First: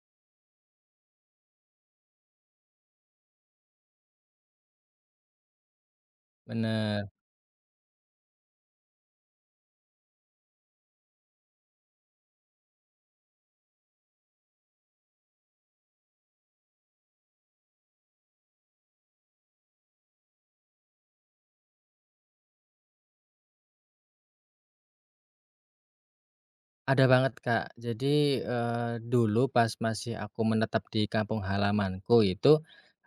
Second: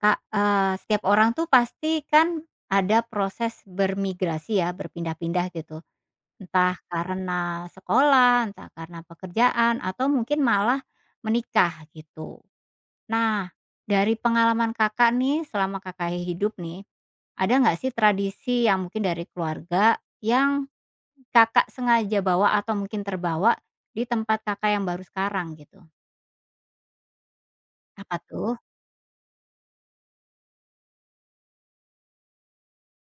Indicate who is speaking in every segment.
Speaker 1: Kak, setiap orang tuh pasti kan ada proses bermigrasi ya, berpindah-pindah gitu. Entah
Speaker 2: Bener,
Speaker 1: karena sekolah, entah karena pekerjaan, atau mungkin malah menikah gitu. Nah, dari pengalaman Kakak nih, selama Kakak hidup nih, ada nggak sih tradisi yang mungkin dari keluarga yang Kakak sengaja bawa atau mungkin terbawa di tempat Kakak yang baru sekarang gitu?
Speaker 2: ada banget, Kak.
Speaker 1: Apa
Speaker 2: Jadi,
Speaker 1: tuh?
Speaker 2: dulu pas masih aku menetap di kampung halamanku itu,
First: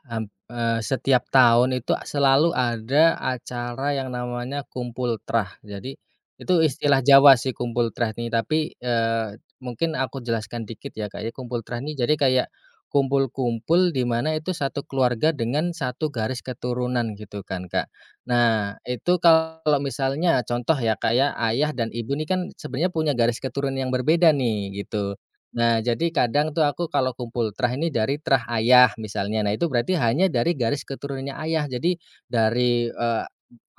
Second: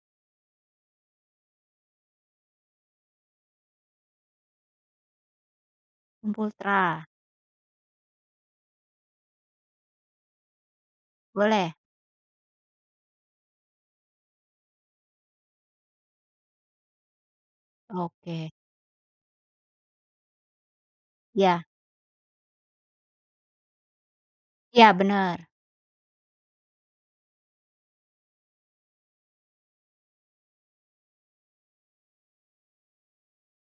Speaker 2: Setiap tahun itu selalu ada acara yang namanya Kumpul Trah. Jadi,
Speaker 1: Kumpul
Speaker 2: itu
Speaker 1: Tra?
Speaker 2: istilah Jawa sih Kumpul Trah nih, tapi, mungkin aku jelaskan dikit ya, Kak, ya. Kumpul
Speaker 1: Boleh?
Speaker 2: Trah nih jadi kayak kumpul-kumpul di mana itu satu keluarga dengan satu garis keturunan gitu kan, Kak.
Speaker 1: Oke.
Speaker 2: Nah, itu kalau misalnya contoh ya, Kak, ya,
Speaker 1: Iya
Speaker 2: ayah dan ibu nih kan sebenarnya punya garis keturunan yang berbeda nih,
Speaker 1: iya,
Speaker 2: gitu.
Speaker 1: bener.
Speaker 2: Nah, jadi kadang tuh aku kalau kumpul trah ini dari trah ayah misalnya. Nah, itu berarti hanya dari garis keturunannya ayah. Jadi dari,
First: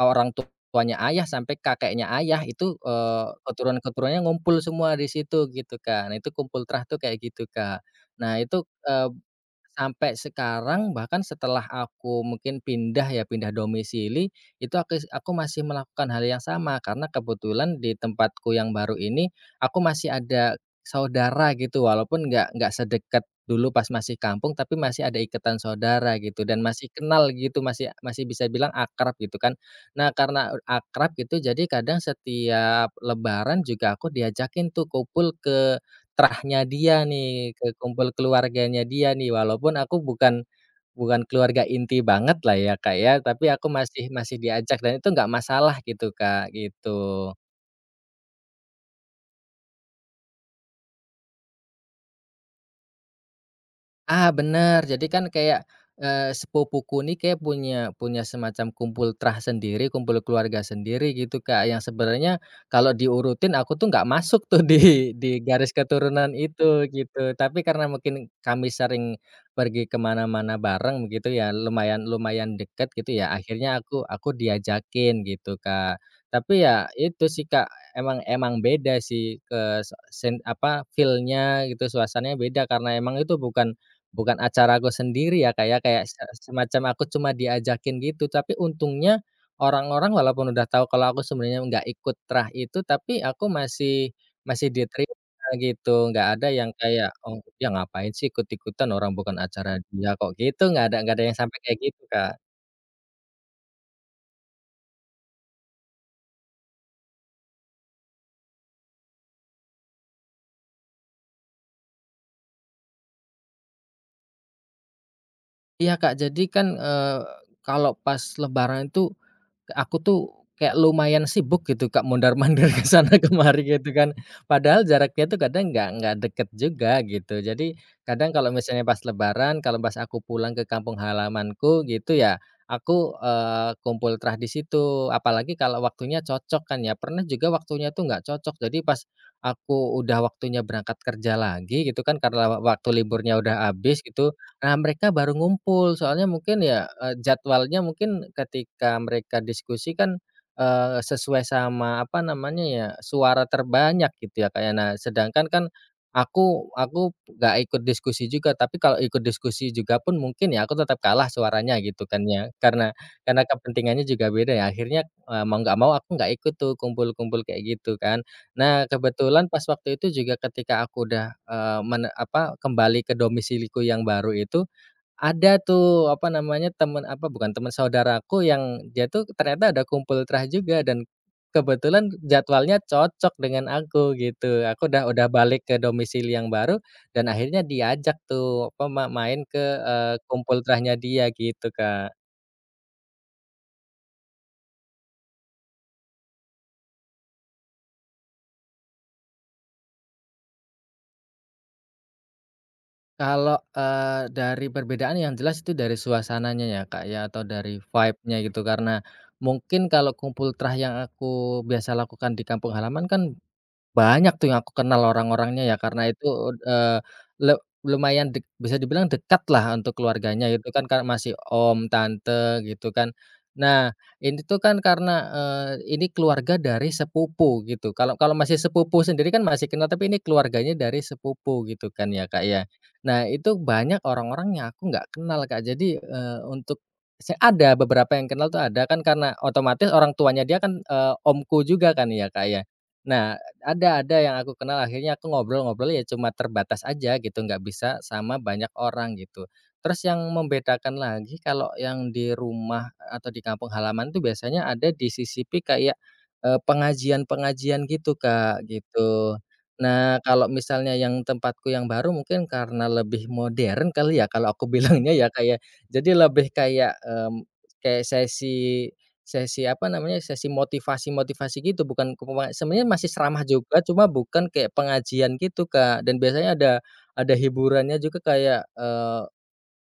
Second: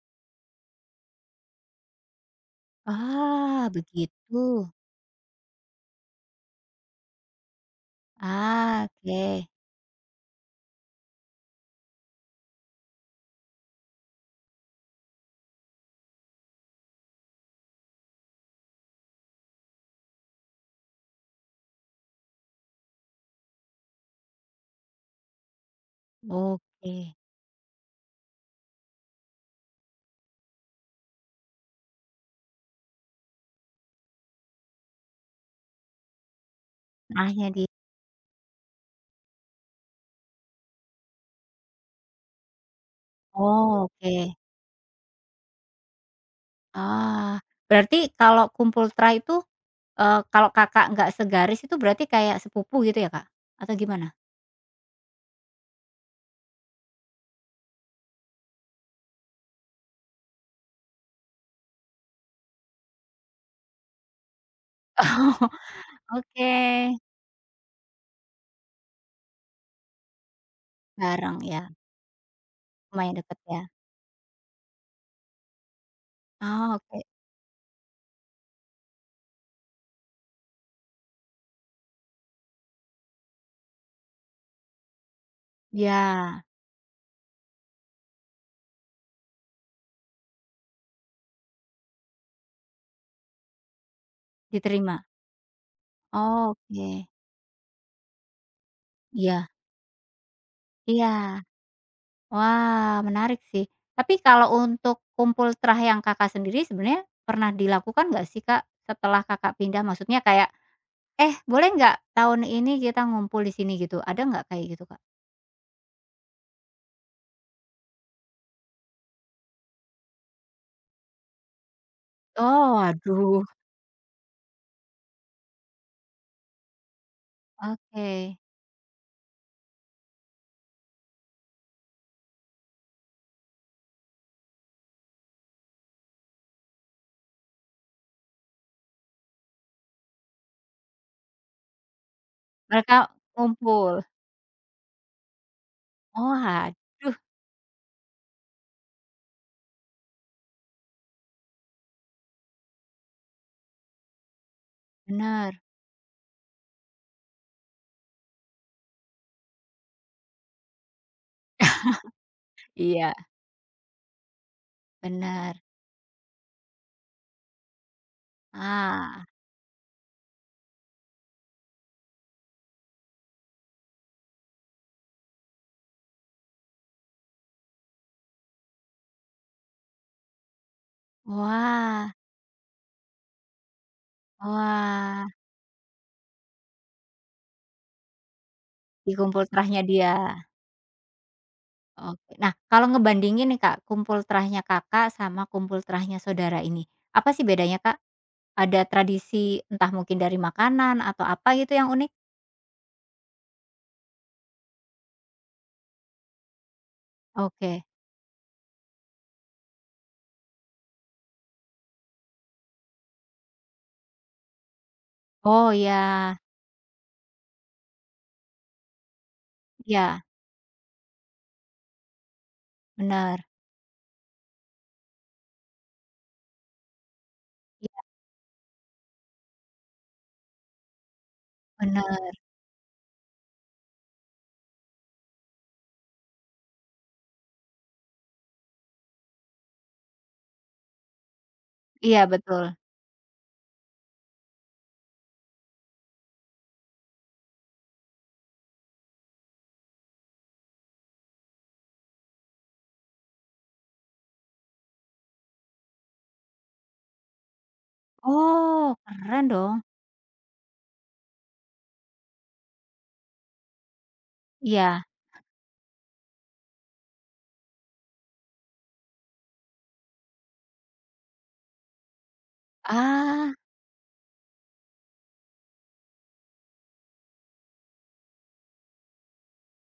Speaker 2: orang tuanya ayah sampai kakeknya ayah itu,
Speaker 1: Ah,
Speaker 2: keturunan-keturunannya ngumpul
Speaker 1: begitu.
Speaker 2: semua di situ gitu, Kak. Nah, itu kumpul trah tuh kayak gitu, Kak. Nah, itu,
Speaker 1: Ah, oke
Speaker 2: sampai sekarang bahkan setelah aku mungkin pindah ya, pindah domisili, itu aku masih melakukan hal yang sama. Karena kebetulan di tempatku yang baru ini, aku masih ada Saudara gitu, walaupun nggak sedekat dulu pas masih kampung, tapi masih ada ikatan saudara gitu dan masih
Speaker 1: oke.
Speaker 2: kenal gitu, masih masih bisa bilang akrab gitu kan. Nah, karena akrab gitu, jadi kadang setiap lebaran juga aku diajakin tuh kumpul ke terahnya dia
Speaker 1: Nahnya
Speaker 2: nih,
Speaker 1: di
Speaker 2: ke kumpul keluarganya dia nih, walaupun aku bukan bukan keluarga inti banget lah ya, Kak, ya, tapi aku
Speaker 1: oh,
Speaker 2: masih
Speaker 1: oke.
Speaker 2: masih diajak dan itu nggak masalah gitu, Kak, gitu.
Speaker 1: Ah, berarti kalau kumpul Tra itu, kalau Kakak nggak segaris itu berarti kayak sepupu gitu ya, Kak? Atau gimana?
Speaker 2: Ah, bener. Jadi kan kayak, sepupuku nih kayak punya punya semacam kumpul trah sendiri, kumpul keluarga sendiri gitu, Kak, yang sebenarnya kalau diurutin aku tuh nggak masuk tuh di garis
Speaker 1: Oh,
Speaker 2: keturunan
Speaker 1: oke.
Speaker 2: itu, gitu. Tapi karena mungkin kami sering pergi kemana mana bareng begitu
Speaker 1: Bareng
Speaker 2: ya,
Speaker 1: ya,
Speaker 2: lumayan lumayan deket gitu
Speaker 1: lumayan
Speaker 2: ya,
Speaker 1: deket ya.
Speaker 2: akhirnya aku diajakin gitu, Kak. Tapi
Speaker 1: Oh,
Speaker 2: ya
Speaker 1: oke.
Speaker 2: itu sih, Kak, emang emang beda sih, feel-nya gitu, suasananya beda karena emang itu bukan Bukan acara aku sendiri ya, kayak
Speaker 1: Iya,
Speaker 2: kayak semacam aku cuma diajakin gitu, tapi untungnya orang-orang walaupun udah tahu kalau aku sebenarnya nggak ikut trah itu, tapi aku masih masih
Speaker 1: diterima.
Speaker 2: diterima gitu, nggak ada yang
Speaker 1: Oke.
Speaker 2: kayak, "Oh, ya ngapain sih ikut-ikutan orang bukan
Speaker 1: Iya
Speaker 2: acara dia kok," gitu, nggak ada yang
Speaker 1: iya.
Speaker 2: sampai kayak gitu, Kak.
Speaker 1: Wah, menarik sih. Tapi kalau untuk kumpul terah yang Kakak sendiri sebenarnya pernah dilakukan nggak sih, Kak, setelah Kakak pindah? Maksudnya kayak, "Eh, boleh nggak tahun ini kita ngumpul di sini?" Gitu. Ada nggak kayak gitu, Kak?
Speaker 2: Iya, Kak, jadi kan, kalau pas lebaran itu Aku tuh kayak lumayan sibuk gitu Kak, mondar-mandir
Speaker 1: Oh,
Speaker 2: ke sana
Speaker 1: waduh.
Speaker 2: kemari gitu kan. Padahal jaraknya tuh kadang nggak deket juga gitu. Jadi kadang
Speaker 1: Oke,
Speaker 2: kalau misalnya pas lebaran, kalau pas aku pulang ke kampung halamanku gitu ya, aku, kumpul trah di situ. Apalagi kalau waktunya cocok kan ya. Pernah juga waktunya tuh nggak cocok. Jadi pas aku udah waktunya berangkat kerja lagi gitu kan, karena waktu
Speaker 1: mereka
Speaker 2: liburnya udah
Speaker 1: ngumpul.
Speaker 2: habis gitu, Nah, mereka baru ngumpul soalnya
Speaker 1: Oh,
Speaker 2: mungkin ya,
Speaker 1: aduh,
Speaker 2: jadwalnya mungkin ketika mereka diskusi kan, sesuai sama apa namanya ya, suara terbanyak gitu ya, kayak Nah, sedangkan
Speaker 1: benar.
Speaker 2: kan aku nggak ikut diskusi juga, tapi kalau ikut diskusi juga pun mungkin ya aku tetap kalah suaranya gitu kan ya,
Speaker 1: Iya.
Speaker 2: karena kepentingannya juga beda ya. Akhirnya, mau
Speaker 1: Benar.
Speaker 2: nggak mau aku nggak ikut tuh kumpul-kumpul kayak gitu kan. Nah,
Speaker 1: Ah,
Speaker 2: kebetulan pas waktu itu juga ketika aku udah, kembali ke domisiliku yang baru itu, ada tuh, apa namanya, bukan teman saudaraku yang dia tuh ternyata ada kumpul trah juga dan
Speaker 1: wah
Speaker 2: kebetulan jadwalnya cocok dengan aku, gitu. Aku udah
Speaker 1: wah,
Speaker 2: balik ke domisili yang baru dan akhirnya diajak tuh, apa,
Speaker 1: di
Speaker 2: main
Speaker 1: kumpul
Speaker 2: ke,
Speaker 1: terahnya dia.
Speaker 2: kumpul trahnya dia, gitu, Kak.
Speaker 1: Oke. Nah, kalau ngebandingin nih, Kak, kumpul terahnya Kakak sama kumpul terahnya saudara ini, apa sih bedanya, Kak? Ada tradisi entah mungkin dari makanan atau apa gitu yang unik?
Speaker 2: Kalau, dari perbedaan yang jelas itu dari suasananya ya, Kak, ya, atau dari
Speaker 1: Oke.
Speaker 2: vibe-nya gitu. Karena mungkin kalau kumpul trah yang aku biasa lakukan di kampung halaman kan banyak tuh yang aku kenal orang-orangnya
Speaker 1: Oh,
Speaker 2: ya, karena itu,
Speaker 1: iya.
Speaker 2: eee, le lumayan bisa dibilang dekat lah untuk
Speaker 1: Iya,
Speaker 2: keluarganya itu kan kan masih om, tante gitu kan.
Speaker 1: bener.
Speaker 2: Nah, ini tuh kan karena, ini keluarga dari sepupu gitu.
Speaker 1: Iya,
Speaker 2: Kalau kalau masih sepupu sendiri kan masih kenal, tapi ini keluarganya dari sepupu gitu kan ya,
Speaker 1: bener.
Speaker 2: Kak, ya. Nah, itu banyak orang-orang yang aku nggak kenal, Kak. Jadi, untuk ada beberapa yang kenal tuh ada kan karena otomatis orang tuanya dia kan, omku juga kan
Speaker 1: Iya,
Speaker 2: ya, Kak, ya.
Speaker 1: betul.
Speaker 2: Nah ada yang aku kenal akhirnya aku ngobrol-ngobrol ya cuma terbatas aja gitu, nggak bisa sama banyak orang gitu. Terus yang membedakan lagi kalau yang di rumah atau di kampung halaman tuh biasanya ada disisipi kayak, pengajian-pengajian gitu, Kak,
Speaker 1: Oh,
Speaker 2: gitu.
Speaker 1: keren dong.
Speaker 2: Nah, kalau misalnya yang tempatku yang baru mungkin karena lebih modern kali ya kalau aku
Speaker 1: Iya.
Speaker 2: bilangnya ya, kayak Jadi lebih kayak, kayak sesi Sesi apa namanya, sesi motivasi-motivasi gitu, bukan ke penga sebenarnya masih ceramah
Speaker 1: Ah,
Speaker 2: juga, cuma bukan kayak pengajian gitu, Kak, dan biasanya ada hiburannya juga kayak,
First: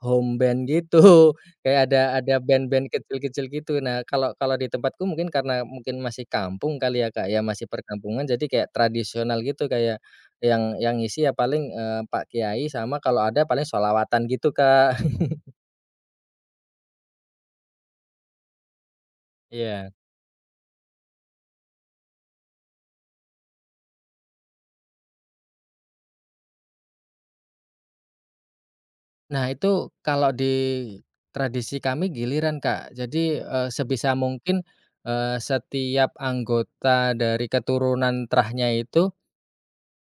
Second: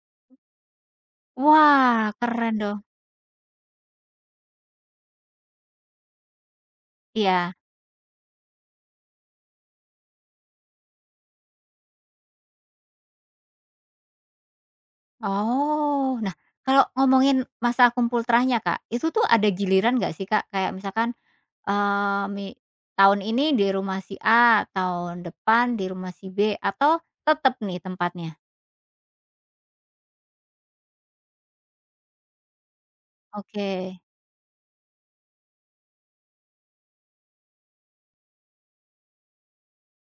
Speaker 2: home band gitu, kayak
Speaker 1: wah,
Speaker 2: ada
Speaker 1: keren dong.
Speaker 2: band-band kecil-kecil gitu. Nah, kalau kalau di tempatku mungkin karena mungkin masih kampung kali ya, Kak, ya,
Speaker 1: Iya.
Speaker 2: masih perkampungan, jadi kayak tradisional gitu, kayak yang ngisi ya paling, pak kiai sama kalau ada paling sholawatan gitu, Kak.
Speaker 1: Oh. Nah, kalau ngomongin masa kumpul terahnya, Kak, itu tuh ada
Speaker 2: Iya.
Speaker 1: giliran nggak sih, Kak? Kayak misalkan, eee, mi tahun ini di rumah si A, tahun depan di rumah si B, atau tetap nih tempatnya?
Speaker 2: Nah, itu kalau di tradisi kami giliran, Kak. Jadi,
Speaker 1: Oke,
Speaker 2: sebisa mungkin, setiap anggota dari keturunan terahnya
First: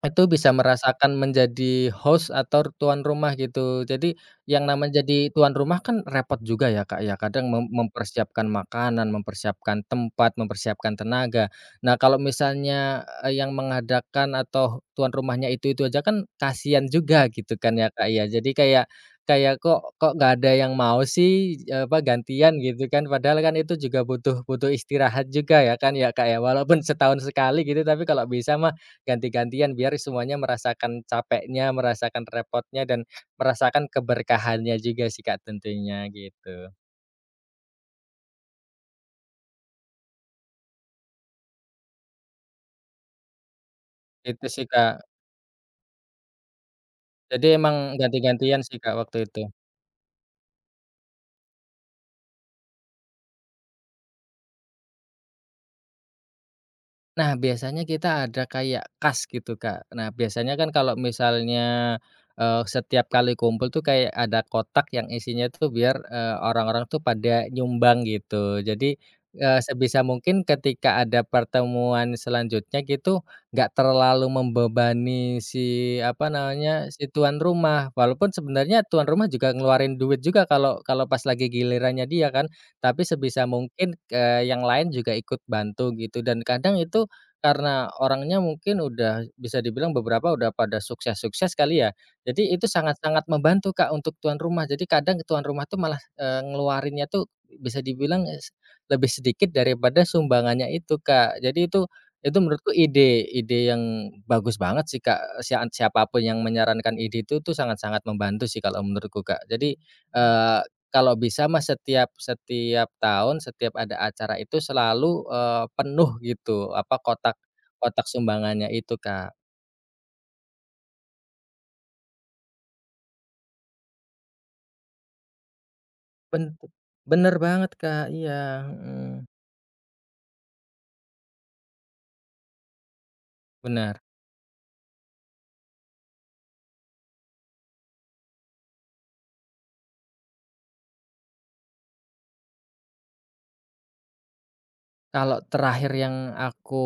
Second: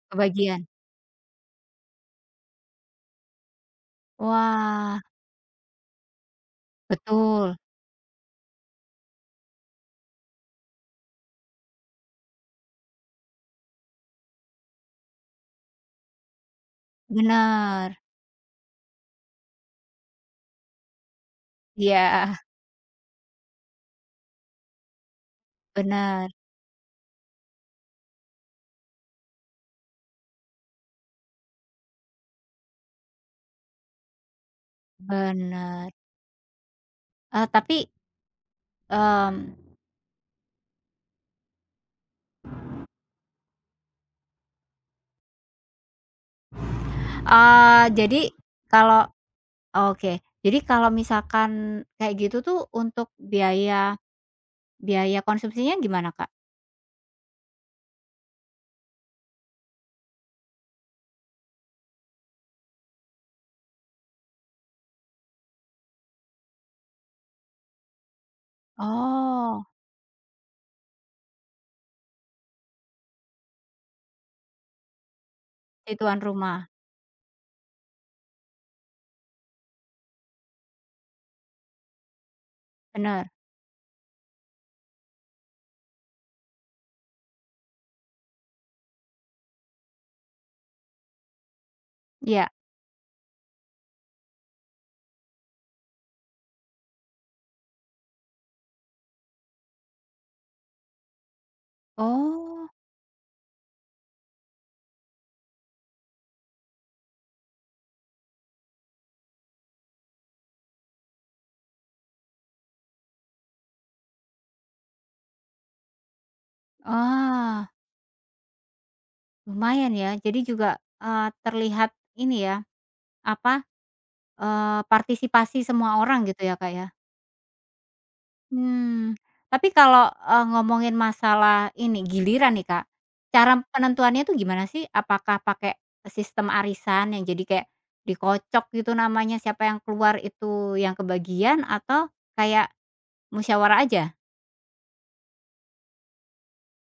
Speaker 2: itu bisa
Speaker 1: kebagian.
Speaker 2: merasakan menjadi host atau tuan rumah gitu. Jadi yang
Speaker 1: Wah,
Speaker 2: namanya jadi tuan rumah kan repot juga ya, Kak, ya. Kadang
Speaker 1: betul,
Speaker 2: mempersiapkan makanan, mempersiapkan tempat, mempersiapkan tenaga. Nah, kalau misalnya, yang mengadakan atau tuan rumahnya itu-itu aja kan kasihan juga gitu kan ya,
Speaker 1: benar.
Speaker 2: Kak, ya. Jadi kayak kayak kok kok nggak ada yang mau sih,
Speaker 1: Iya,
Speaker 2: gantian gitu kan. Padahal kan itu juga butuh butuh istirahat juga ya kan ya, Kak,
Speaker 1: benar,
Speaker 2: ya. Walaupun setahun sekali gitu, tapi kalau bisa mah Ganti-gantian biar semuanya merasakan capeknya, merasakan repotnya, dan merasakan keberkahannya juga sih Kak
Speaker 1: benar.
Speaker 2: tentunya gitu.
Speaker 1: Tapi, mmm,
Speaker 2: Itu sih Kak. Jadi emang
Speaker 1: jadi
Speaker 2: ganti-gantian sih Kak
Speaker 1: kalau
Speaker 2: waktu itu.
Speaker 1: oke. Jadi kalau misalkan kayak gitu tuh untuk biaya Biaya konsumsinya gimana, Kak?
Speaker 2: Nah, biasanya kita ada kayak kas gitu, Kak. Nah, biasanya kan kalau misalnya, setiap kali kumpul tuh kayak ada kotak yang isinya tuh biar, orang-orang tuh pada nyumbang gitu. Jadi,
Speaker 1: Oh.
Speaker 2: sebisa mungkin ketika ada pertemuan selanjutnya gitu, nggak terlalu membebani
Speaker 1: Si
Speaker 2: si,
Speaker 1: tuan
Speaker 2: apa
Speaker 1: rumah,
Speaker 2: namanya, si tuan rumah. Walaupun sebenarnya tuan rumah juga ngeluarin duit juga kalau kalau pas lagi gilirannya dia kan. Tapi
Speaker 1: bener,
Speaker 2: sebisa mungkin, yang lain juga ikut bantu gitu dan kadang itu karena orangnya mungkin udah bisa dibilang beberapa udah pada sukses-sukses kali ya.
Speaker 1: iya.
Speaker 2: Jadi itu sangat-sangat membantu, Kak, untuk tuan rumah. Jadi kadang tuan rumah tuh malah, ngeluarinnya tuh bisa dibilang lebih sedikit daripada sumbangannya itu, Kak. Jadi itu menurutku
Speaker 1: Oh.
Speaker 2: ide ide yang bagus banget sih, Kak. Siapa yang menyarankan ide itu tuh sangat-sangat membantu sih kalau menurutku, Kak. Jadi, kalau bisa mah setiap setiap tahun, setiap ada acara itu selalu, penuh gitu, apa, kotak
Speaker 1: Ah,
Speaker 2: kotak sumbangannya itu, Kak.
Speaker 1: lumayan ya. Jadi juga, terlihat ini ya, apa, partisipasi semua orang gitu ya,
Speaker 2: Bent
Speaker 1: Kak, ya?
Speaker 2: bener banget, Kak, iya,
Speaker 1: Hmm,
Speaker 2: mhm,
Speaker 1: tapi kalau, ngomongin masalah ini, giliran nih, Kak, cara
Speaker 2: bener.
Speaker 1: penentuannya tuh gimana sih? Apakah pakai sistem arisan yang jadi kayak dikocok gitu namanya, siapa yang keluar itu yang kebagian atau kayak musyawarah aja?
Speaker 2: Kalau terakhir yang aku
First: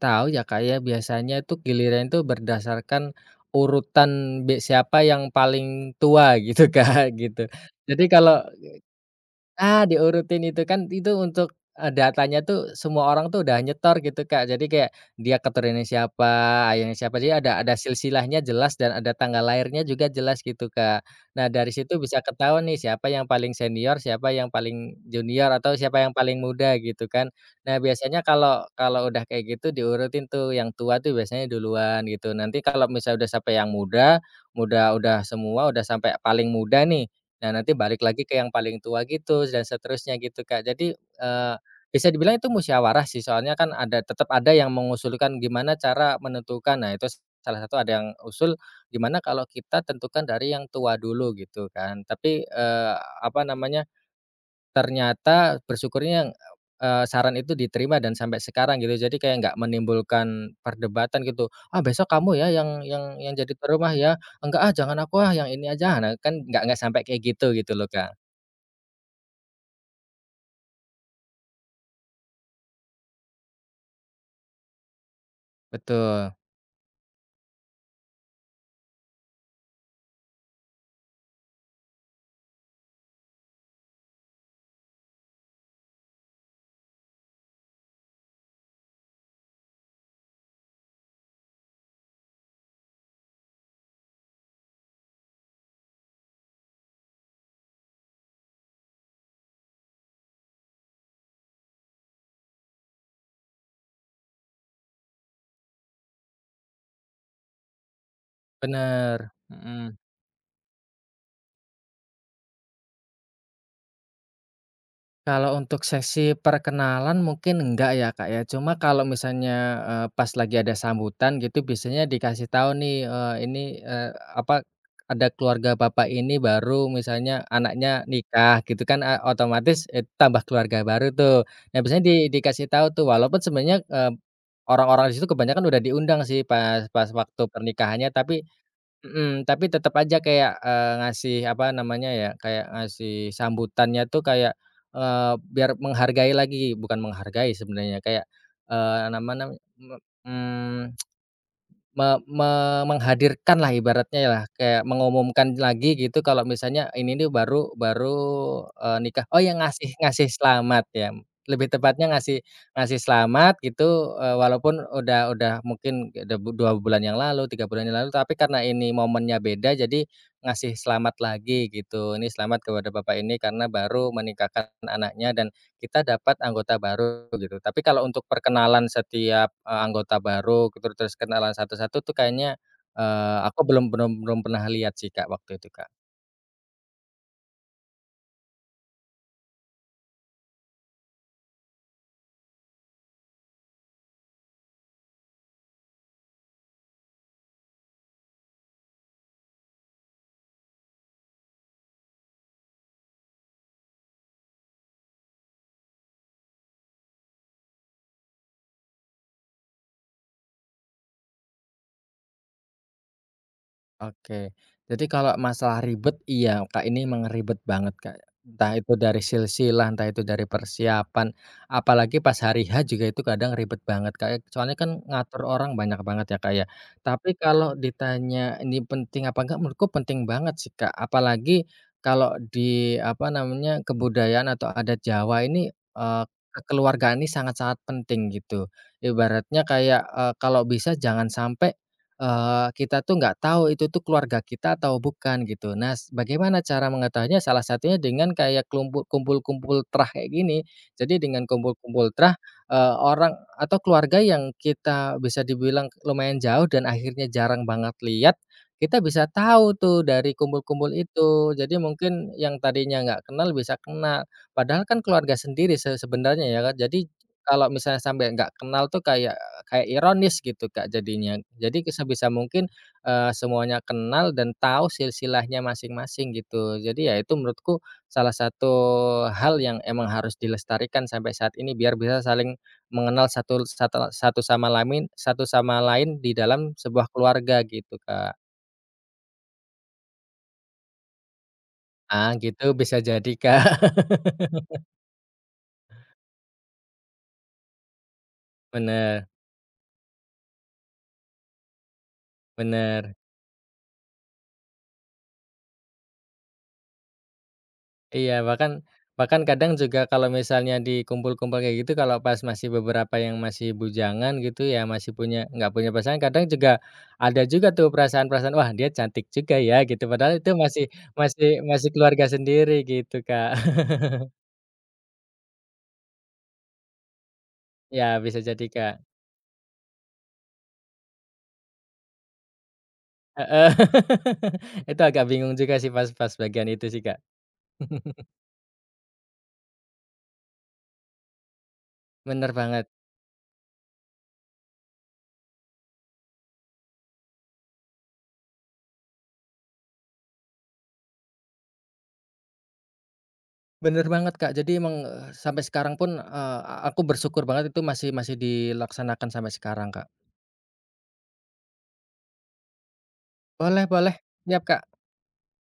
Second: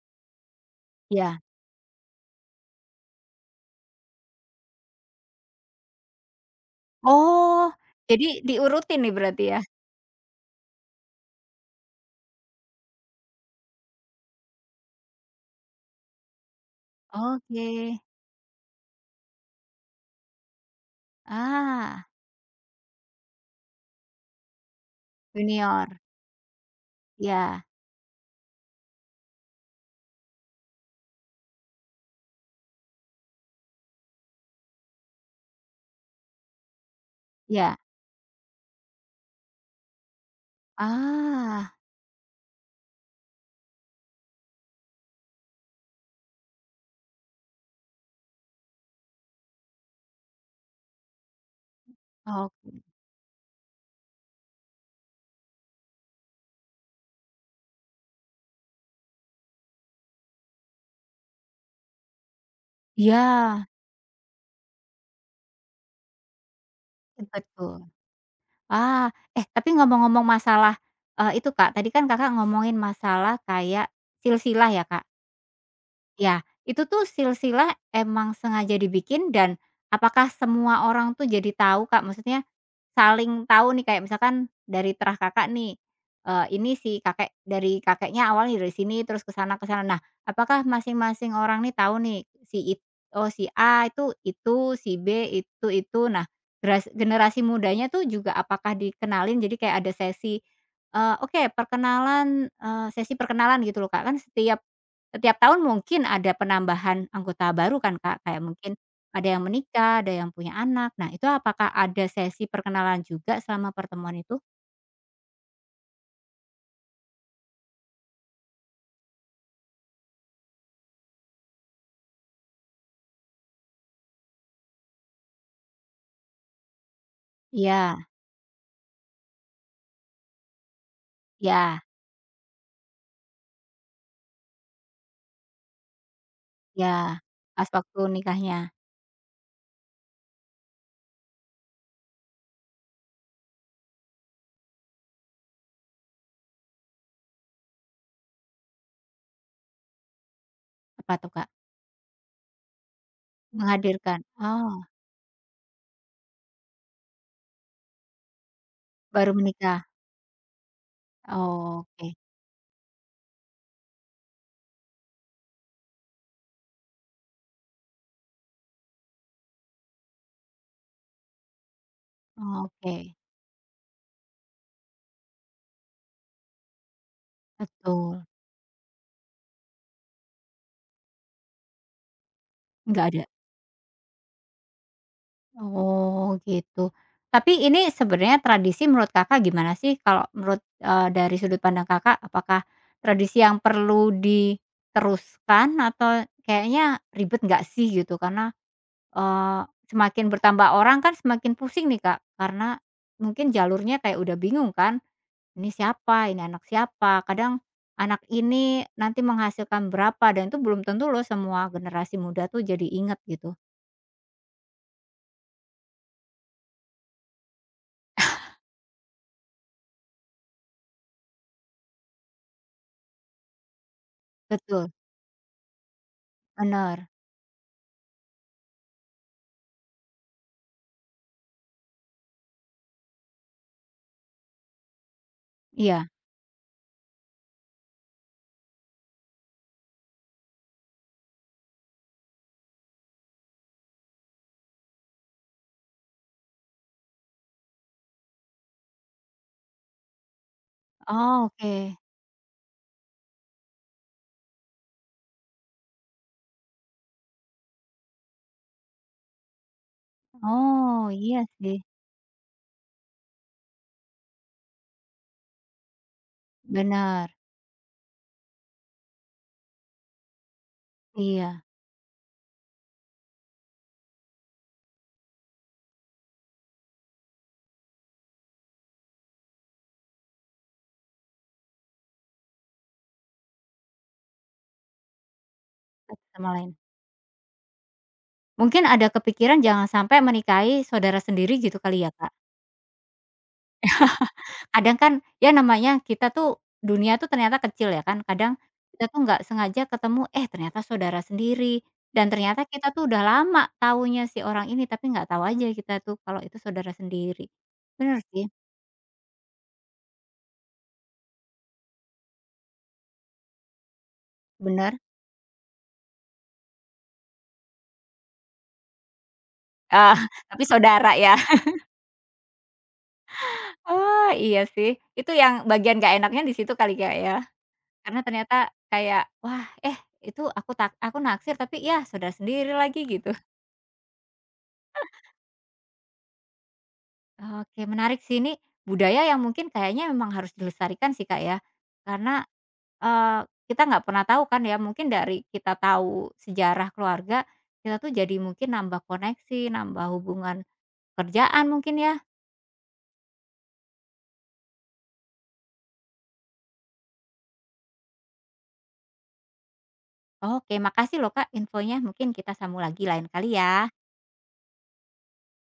Speaker 2: tahu ya, Kak, ya, biasanya
Speaker 1: Iya.
Speaker 2: itu giliran itu berdasarkan urutan siapa yang paling tua gitu, Kak, gitu.
Speaker 1: Oh,
Speaker 2: Jadi
Speaker 1: jadi
Speaker 2: kalau
Speaker 1: diurutin nih berarti ya?
Speaker 2: Ah, diurutin itu kan itu untuk, datanya tuh semua orang tuh udah nyetor gitu, Kak. Jadi kayak dia keturunannya siapa, ayahnya siapa, jadi ada
Speaker 1: Oke.
Speaker 2: silsilahnya jelas dan ada tanggal lahirnya juga jelas gitu, Kak. Nah, dari situ
Speaker 1: Ah,
Speaker 2: bisa ketahuan nih siapa yang paling senior, siapa yang paling junior, atau
Speaker 1: junior.
Speaker 2: siapa yang paling muda gitu kan.
Speaker 1: Ya,
Speaker 2: Nah, biasanya kalau kalau udah kayak gitu diurutin tuh, yang tua tuh biasanya duluan gitu. Nanti kalau misalnya udah sampai yang muda, udah semua, udah sampai paling muda nih, Nah, nanti
Speaker 1: ya.
Speaker 2: balik lagi ke yang paling tua gitu dan seterusnya gitu, Kak. Jadi,
Speaker 1: Ah,
Speaker 2: bisa dibilang itu musyawarah sih, soalnya kan ada tetap ada yang mengusulkan gimana cara menentukan. Nah, itu salah satu ada yang usul, gimana kalau kita tentukan dari yang tua dulu gitu kan. Tapi,
Speaker 1: oke.
Speaker 2: eee, apa namanya Ternyata bersyukurnya, saran itu diterima dan sampai sekarang gitu. Jadi kayak nggak menimbulkan perdebatan gitu, "Ah, besok kamu ya yang yang jadi
Speaker 1: Ya,
Speaker 2: tuan rumah ya? Enggak ah, jangan aku ah, yang ini aja." Nah, kan nggak sampai kayak gitu, gitu
Speaker 1: betul.
Speaker 2: loh, Kak.
Speaker 1: Ah, eh, tapi ngomong-ngomong masalah, itu Kak, tadi kan Kakak ngomongin masalah kayak silsilah ya Kak?
Speaker 2: Betul,
Speaker 1: Ya, itu tuh silsilah emang sengaja dibikin dan apakah semua orang tuh jadi tahu, Kak? Maksudnya saling tahu nih kayak misalkan dari terah Kakak nih, ini si kakek dari kakeknya awalnya dari sini terus ke sana ke sana. Nah, apakah masing-masing orang nih tahu nih si it oh si A itu, si B itu itu. Nah, generasi mudanya tuh juga apakah dikenalin jadi kayak ada sesi, oke perkenalan, sesi perkenalan gitu loh, Kak. Kan setiap setiap tahun mungkin ada penambahan anggota baru kan, Kak, kayak mungkin ada
Speaker 2: bener,
Speaker 1: yang
Speaker 2: mhm.
Speaker 1: menikah, ada yang punya anak. Nah, itu apakah ada sesi perkenalan juga selama pertemuan itu?
Speaker 2: Kalau untuk sesi perkenalan mungkin enggak ya, Kak, ya. Cuma kalau misalnya, pas lagi ada sambutan gitu biasanya dikasih tahu nih, eee, ini, eee, apa, ada keluarga bapak ini baru misalnya
Speaker 1: Iya
Speaker 2: anaknya nikah gitu kan, otomatis, tambah keluarga baru tuh. Nah
Speaker 1: iya
Speaker 2: biasanya dikasih tahu tuh walaupun sebenarnya, orang-orang di situ kebanyakan udah diundang sih pas
Speaker 1: iya,
Speaker 2: pas waktu
Speaker 1: pas waktu
Speaker 2: pernikahannya tapi
Speaker 1: nikahnya.
Speaker 2: Mhm, tapi tetap aja kayak, ngasih apa namanya ya, kayak ngasih sambutannya tuh kayak, biar menghargai lagi, bukan menghargai sebenarnya kayak, eee, nama nam me mmm
Speaker 1: Apa tuh, Kak?
Speaker 2: Me me menghadirkanlah ibaratnya
Speaker 1: Menghadirkan?
Speaker 2: ya,
Speaker 1: Oh,
Speaker 2: kayak mengumumkan lagi gitu kalau misalnya ini nih baru baru, eee, nikah.
Speaker 1: baru
Speaker 2: Oh ya
Speaker 1: menikah.
Speaker 2: ngasih ngasih selamat ya, lebih
Speaker 1: Oke
Speaker 2: tepatnya ngasih ngasih selamat gitu, walaupun udah mungkin udah 2 bulan yang lalu, 3 bulan yang lalu, tapi karena ini momennya beda jadi ngasih selamat lagi gitu. Ini selamat kepada
Speaker 1: oke,
Speaker 2: bapak ini karena baru menikahkan anaknya dan kita dapat anggota baru gitu. Tapi kalau untuk
Speaker 1: betul.
Speaker 2: perkenalan setiap, anggota baru gitu terus kenalan satu-satu tuh kayaknya,
Speaker 1: Enggak ada?
Speaker 2: aku belum belum belum pernah lihat sih Kak waktu itu Kak.
Speaker 1: Oh, gitu. Tapi ini sebenarnya tradisi menurut Kakak gimana sih kalau menurut, dari sudut pandang Kakak, apakah tradisi yang perlu diteruskan atau kayaknya ribet nggak sih gitu? Karena, eee, semakin bertambah orang kan semakin pusing nih, Kak, karena mungkin jalurnya kayak udah bingung kan, ini siapa, ini anak siapa, kadang anak ini nanti menghasilkan berapa dan itu belum tentu loh semua generasi muda tuh jadi inget gitu.
Speaker 2: Oke. Jadi kalau masalah ribet, iya, Kak, ini memang ribet banget, Kak. Entah itu dari silsilah, entah itu dari persiapan, apalagi pas hari H juga itu kadang ribet banget, Kak, ya. Soalnya
Speaker 1: Betul,
Speaker 2: kan ngatur orang banyak banget ya, Kak, ya.
Speaker 1: benar.
Speaker 2: Tapi kalau ditanya ini penting apa enggak, menurutku penting banget sih, Kak. Apalagi kalau di, apa namanya, kebudayaan atau adat Jawa ini,
Speaker 1: Iya.
Speaker 2: eee, kekeluargaan ini sangat-sangat penting gitu. Ibaratnya kayak, kalau bisa jangan sampai kita tuh nggak tahu itu tuh keluarga kita atau bukan gitu. Nah, bagaimana cara mengetahuinya? Salah satunya dengan kayak kumpul-kumpul terah kayak gini. Jadi dengan
Speaker 1: Oh, oke.
Speaker 2: kumpul-kumpul terah orang atau keluarga yang kita bisa dibilang lumayan jauh dan akhirnya jarang banget lihat, kita bisa tahu tuh dari kumpul-kumpul
Speaker 1: Oh, iya
Speaker 2: itu.
Speaker 1: sih,
Speaker 2: Jadi mungkin yang tadinya nggak kenal bisa kenal. Padahal kan keluarga sendiri sebenarnya ya kan. Jadi
Speaker 1: benar.
Speaker 2: kalau misalnya sampai nggak kenal tuh kayak kayak ironis gitu, Kak, jadinya.
Speaker 1: Iya,
Speaker 2: Jadi sebisa mungkin, semuanya kenal dan tahu silsilahnya masing-masing gitu. Jadi ya itu menurutku salah satu hal yang emang harus dilestarikan sampai saat ini biar bisa saling mengenal satu satu satu sama satu sama
Speaker 1: satu
Speaker 2: lain di
Speaker 1: sama lain.
Speaker 2: dalam sebuah keluarga gitu, Kak.
Speaker 1: Mungkin ada kepikiran jangan sampai menikahi saudara sendiri gitu kali ya,
Speaker 2: Ah,
Speaker 1: Kak?
Speaker 2: gitu bisa jadi, Kak.
Speaker 1: Kadang kan ya namanya kita tuh dunia tuh ternyata kecil ya kan, kadang kita tuh
Speaker 2: Bener
Speaker 1: nggak sengaja ketemu, eh ternyata saudara sendiri, dan ternyata kita tuh
Speaker 2: bener.
Speaker 1: udah lama taunya si orang ini, tapi nggak tahu aja kita tuh kalau itu saudara sendiri. Bener
Speaker 2: Iya,
Speaker 1: sih,
Speaker 2: bahkan bahkan kadang juga kalau misalnya dikumpul-kumpul kayak gitu, kalau pas masih beberapa yang masih bujangan gitu ya,
Speaker 1: bener.
Speaker 2: masih punya nggak punya pasangan, kadang juga ada juga tuh perasaan-perasaan, "Wah, dia cantik juga ya," gitu.
Speaker 1: Ah,
Speaker 2: Padahal itu
Speaker 1: tapi
Speaker 2: masih
Speaker 1: saudara ya.
Speaker 2: masih masih keluarga sendiri gitu, Kak.
Speaker 1: Oh, iya sih. Itu yang bagian nggak enaknya di situ kali, Kak, ya?
Speaker 2: Ya,
Speaker 1: Karena
Speaker 2: bisa
Speaker 1: ternyata
Speaker 2: jadi, Kak.
Speaker 1: kayak, wah, eh, itu aku tak aku naksir tapi ya saudara sendiri lagi gitu.
Speaker 2: Heeh. Itu agak bingung juga sih pas pas bagian itu sih, Kak.
Speaker 1: Oke menarik sih ini budaya yang mungkin kayaknya memang harus dilestarikan sih, Kak, ya. Karena,
Speaker 2: Bener banget.
Speaker 1: kita nggak pernah tahu kan ya mungkin dari kita tahu sejarah keluarga, kita tuh jadi mungkin nambah koneksi, nambah hubungan kerjaan mungkin ya.
Speaker 2: Bener banget, Kak. Jadi emang, sampai sekarang pun, aku bersyukur banget itu masih masih dilaksanakan sampai sekarang, Kak.
Speaker 1: Oke makasih loh, Kak, infonya mungkin kita sambung lagi lain kali ya.
Speaker 2: Boleh boleh, siap Kak.